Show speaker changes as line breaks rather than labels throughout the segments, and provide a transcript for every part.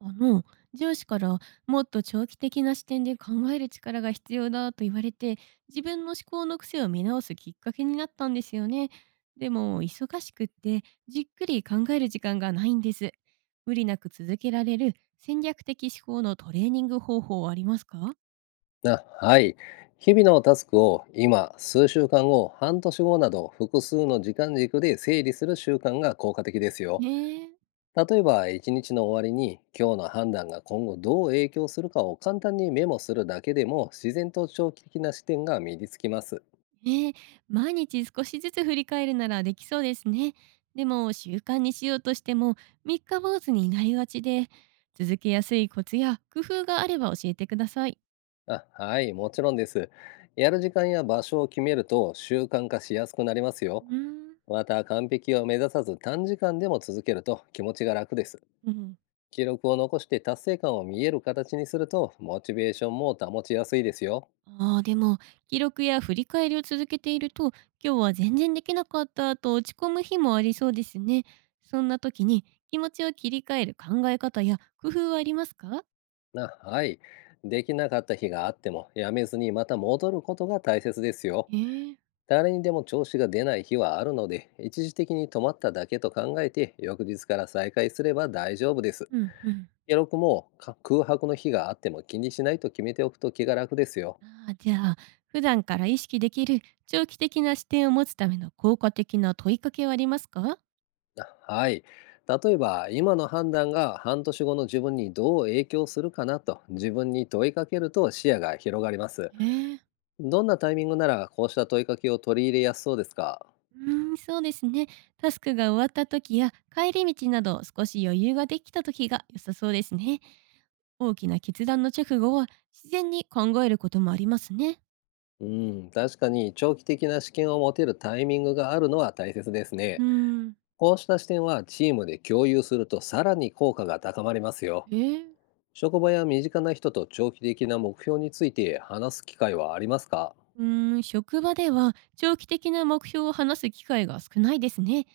あの上司からもっと長期的な視点で考える力が必要だと言われて、自分の思考の癖を見直すきっかけになったんですよね。でも忙しくってじっくり考える時間がないんです。無理なく続けられる戦略的思考のトレーニング方法はありますか？
あ、はい。日々のタスクを今、数週間後、半年後など複数の時間軸で整理する習慣が効果的ですよ。
ねえ。
例えば、一日の終わりに今日の判断が今後どう影響するかを簡単にメモするだけでも自然と長期的な視点が身につきます。
ええ、毎日少しずつ振り返るならできそうですね。でも習慣にしようとしても三日坊主になりがちで、続けやすいコツや工夫があれば教えてください。
あ、はい、もちろんです。やる時間や場所を決めると習慣化しやすくなりますよ。
うーん。
また、完璧を目指さず短時間でも続けると気持ちが楽です。
うん。
記録を残して達成感を見える形にするとモチベーションも保ちやすいですよ。
ああ、でも記録や振り返りを続けていると、今日は全然できなかったと落ち込む日もありそうですね。そんな時に気持ちを切り替える考え方や工夫はありますか？
はい。できなかった日があってもやめずにまた戻ることが大切ですよ。
ええ。
誰にでも調子が出ない日はあるので一時的に止まっただけと考えて翌日から再開すれば大丈夫です。
うんうん。
記録も空白の日があっても気にしないと決めておくと気が楽ですよ。
ああ、じゃあ、普段から意識できる長期的な視点を持つための効果的な問いかけはありますか？
はい。例えば、今の判断が半年後の自分にどう影響するかなと自分に問いかけると視野が広がります。
ええ。
どんなタイミングならこうした問いかけを取り入れやすそうですか？
うーん、そうですね。タスクが終わった時や帰り道など少し余裕ができた時が良さそうですね。大きな決断の直後は自然に考えることもありますね。
うん、確かに長期的な視見を持てるタイミングがあるのは大切です
う
ね。
ーん。
こうした視点はチームで共有するとさらに効果が高まりますよ。
ええ。
職場や身近な人と長期的な目標について話す機会はありますか？
うーん、職場では長期的な目標を話す機会が少ないですね。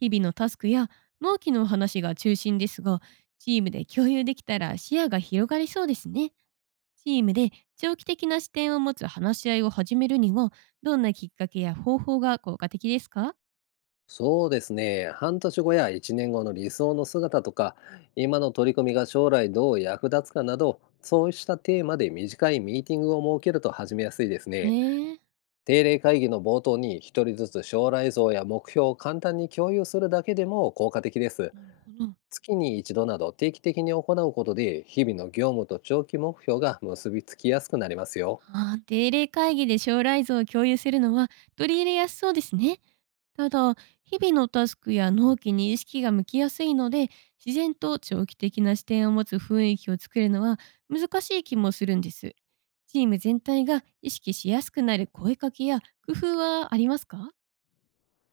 日々のタスクや納期の話が中心ですが、チームで共有できたら視野が広がりそうですね。チームで長期的な視点を持つ話し合いを始めるには、どんなきっかけや方法が効果的ですか？
そうですね。半年後や1年後の理想の姿とか、今の取り組みが将来どう役立つかなど、そうしたテーマで短いミーティングを設けると始めやすいですね。
ねえ。
定例会議の冒頭に一人ずつ将来像や目標を簡単に共有するだけでも効果的です。
なるほど。
月に一度など定期的に行うことで、日々の業務と長期目標が結びつきやすくなりますよ。
ああ、定例会議で将来像を共有するのは取り入れやすそうですね。ただ、日々のタスクや納期に意識が向きやすいので、自然と長期的な視点を持つ雰囲気を作るのは難しい気もするんです。チーム全体が意識しやすくなる声かけや工夫はありますか？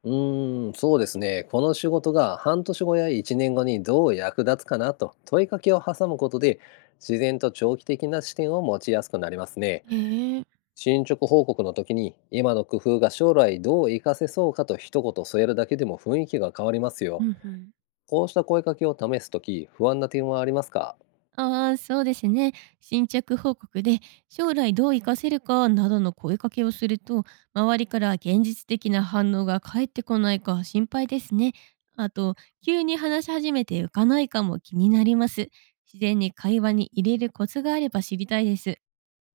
うーん、そうですね。この仕事が半年後や1年後にどう役立つかなと問いかけを挟むことで、自然と長期的な視点を持ちやすくなりますね。
へえ。
進捗報告の時に、今の工夫が将来どう活かせそうかと一言添えるだけでも雰囲気が変わります
う
よ。
んうん。
こうした声かけを試す時、不安な点はありますか？
ああ、そうですね。進捗報告で将来どう活かせるかなどの声かけをすると、周りから現実的な反応が返ってこないか心配ですね。あと、急に話し始めて浮かないかも気になります。自然に会話に入れるコツがあれば知りたいです。へ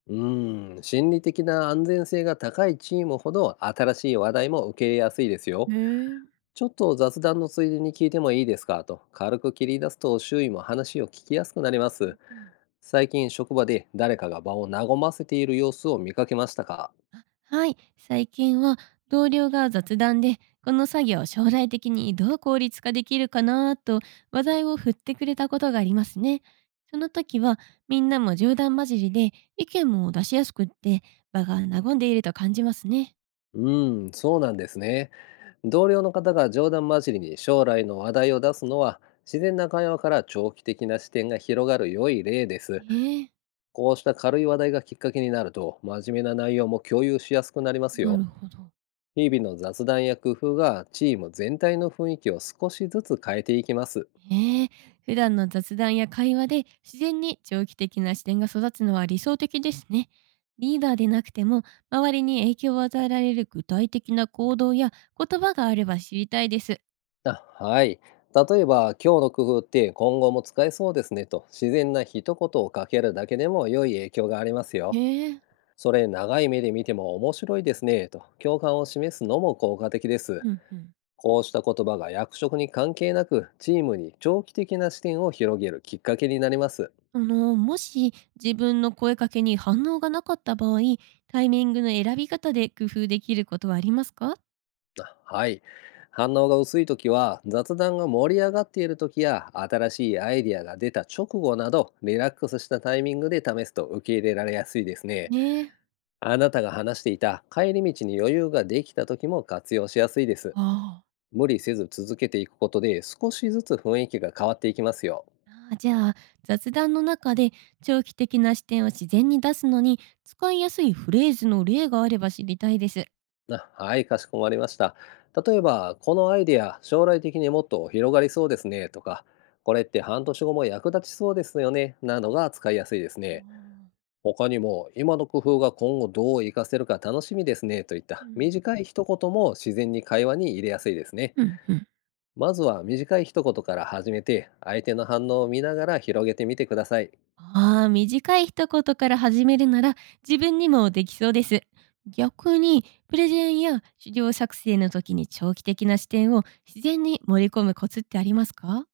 うーん、心理的な安全性が高いチームほど新しい話題も受け入れやすいですよ。
え。うん
ちょっと雑談のついでに聞いてもいいですかと軽く切り出すと周囲も話を聞きやすくなりま
う
す。
ん。
最近職場で誰かが場を和ませている様子を見かけましたか？
はい、最近は同僚が雑談でこの作業を将来的にどう効率化できるかなと話題を振ってくれたことがありますね。その時はみんなも冗談交じりで意見も出しやすくって場が和んでいると感じますね。
うーん、そうなんですね。同僚の方が冗談交じりに将来の話題を出すのは自然な会話から長期的な視点が広がる良い例です。
ええ。
こうした軽い話題がきっかけになると真面目な内容も共有しやすくなります
な
よ。
るほど。
日々の雑談や工夫がチーム全体の雰囲気を少しずつ変えていきます。
ええ、普段の雑談や会話で自然に長期的な視点が育つのは理想的ですね。リーダーでなくても周りに影響を与えられる具体的な行動や言葉があれば知りたいです。
あ、はい。例えば、今日の工夫って今後も使えそうですねと自然な一言をかけるだけでも良い影響があります
え
よ。
え。
それ長い目で見ても面白いですねと共感を示すのも効果的です。
うんうん。
こうした言葉が役職に関係なくチームに長期的な視点を広げるきっかけになります。
もし自分の声かけに反応がなかった場合、タイミングの選び方で工夫できることはありますか？
あ、はい。反応が薄い時は雑談が盛り上がっている時や新しいアイディアが出た直後などリラックスしたタイミングで試すと受け入れられやすいですね。
ねえ。
あなたが話していた帰り道に余裕ができた時も活用しやすいです。
ああ。
無理せず続けていくことで少しずつ雰囲気が変わっていきますよ。
ああ、じゃあ、雑談の中で長期的な視点を自然に出すのに使いやすいフレーズの例があれば知りたいです。
あ、はい、かしこまりました。例えば、このアイデア将来的にもっと広がりそうですねとか、これって半年後も役立ちそうですよねなどが使いやすいです
あ
ね。
ー。
他にも、今の工夫が今後どう活かせるか楽しみですねといっ
う
た
ん
短い一言も自然に会話に入れやすいですね。
うん。うん。
まずは短い一言から始めて、相手の反応を見ながら広げてみてください。
ああ、短い一言から始めるなら自分にもできそうです。逆にプレゼンや資料作成の時に長期的な視点を自然に盛り込むコツってありますか？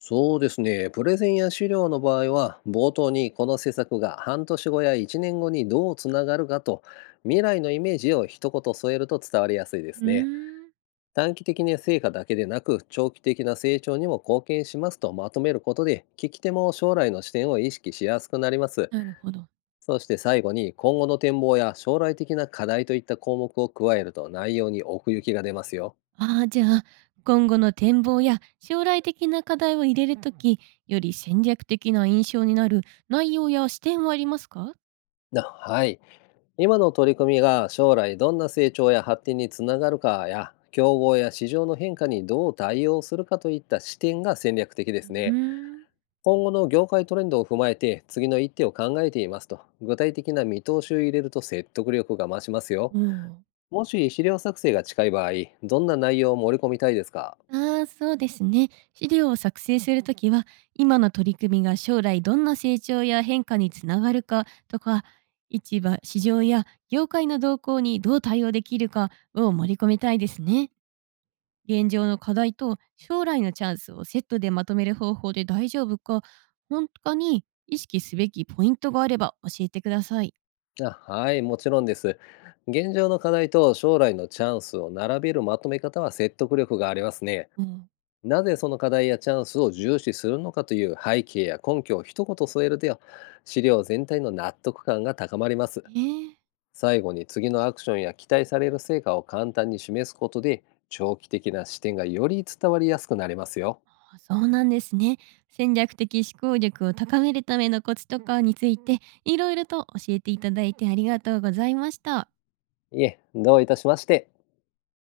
そうですね、プレゼンや資料の場合は、冒頭にこの施策が半年後や1年後にどうつながるかと、未来のイメージを一言添えると伝わりやすいで
う
す
ー
ね。
ん。
短期的な成果だけでなく長期的な成長にも貢献しますとまとめることで聞き手も将来の視点を意識しやすくなります。
なるほど。
そして最後に今後の展望や将来的な課題といった項目を加えると内容に奥行きが出ますよ。
ああ、じゃあ、今後の展望や将来的な課題を入れるとき、より戦略的な印象になる内容や視点はありますか？
はい。今の取り組みが将来どんな成長や発展につながるかや競合や市場の変化にどう対応するかといった視点が戦略的で
う
す
ー
ね。
ん。
今後の業界トレンドを踏まえて次の一手を考えていますと具体的な見通しを入れると説得力が増しますよ。
おお。
もし資料作成が近い場合、どんな内容を盛り込みたいですか？
ああ、そうですね。資料を作成するときは、今の取り組みが将来どんな成長や変化につながるかとか、市場や業界の動向にどう対応できるかを盛り込みたいですね。現状の課題と将来のチャンスをセットでまとめる方法で大丈夫か、本当かに意識すべきポイントがあれば教えてください。
あ、はい。もちろんです。現状の課題と将来のチャンスを並べるまとめ方は説得力がありますね。
うん。
なぜその課題やチャンスを重視するのかという背景や根拠を一言添えると資料全体の納得感が高まります。
ええ。
最後に次のアクションや期待される成果を簡単に示すことで長期的な視点がより伝わりやすくなりますよ。
あ、そうなんですね。戦略的思考力を高めるためのコツとかについていろいろと教えていただいてありがとうございました。
いえ、どういたしまして。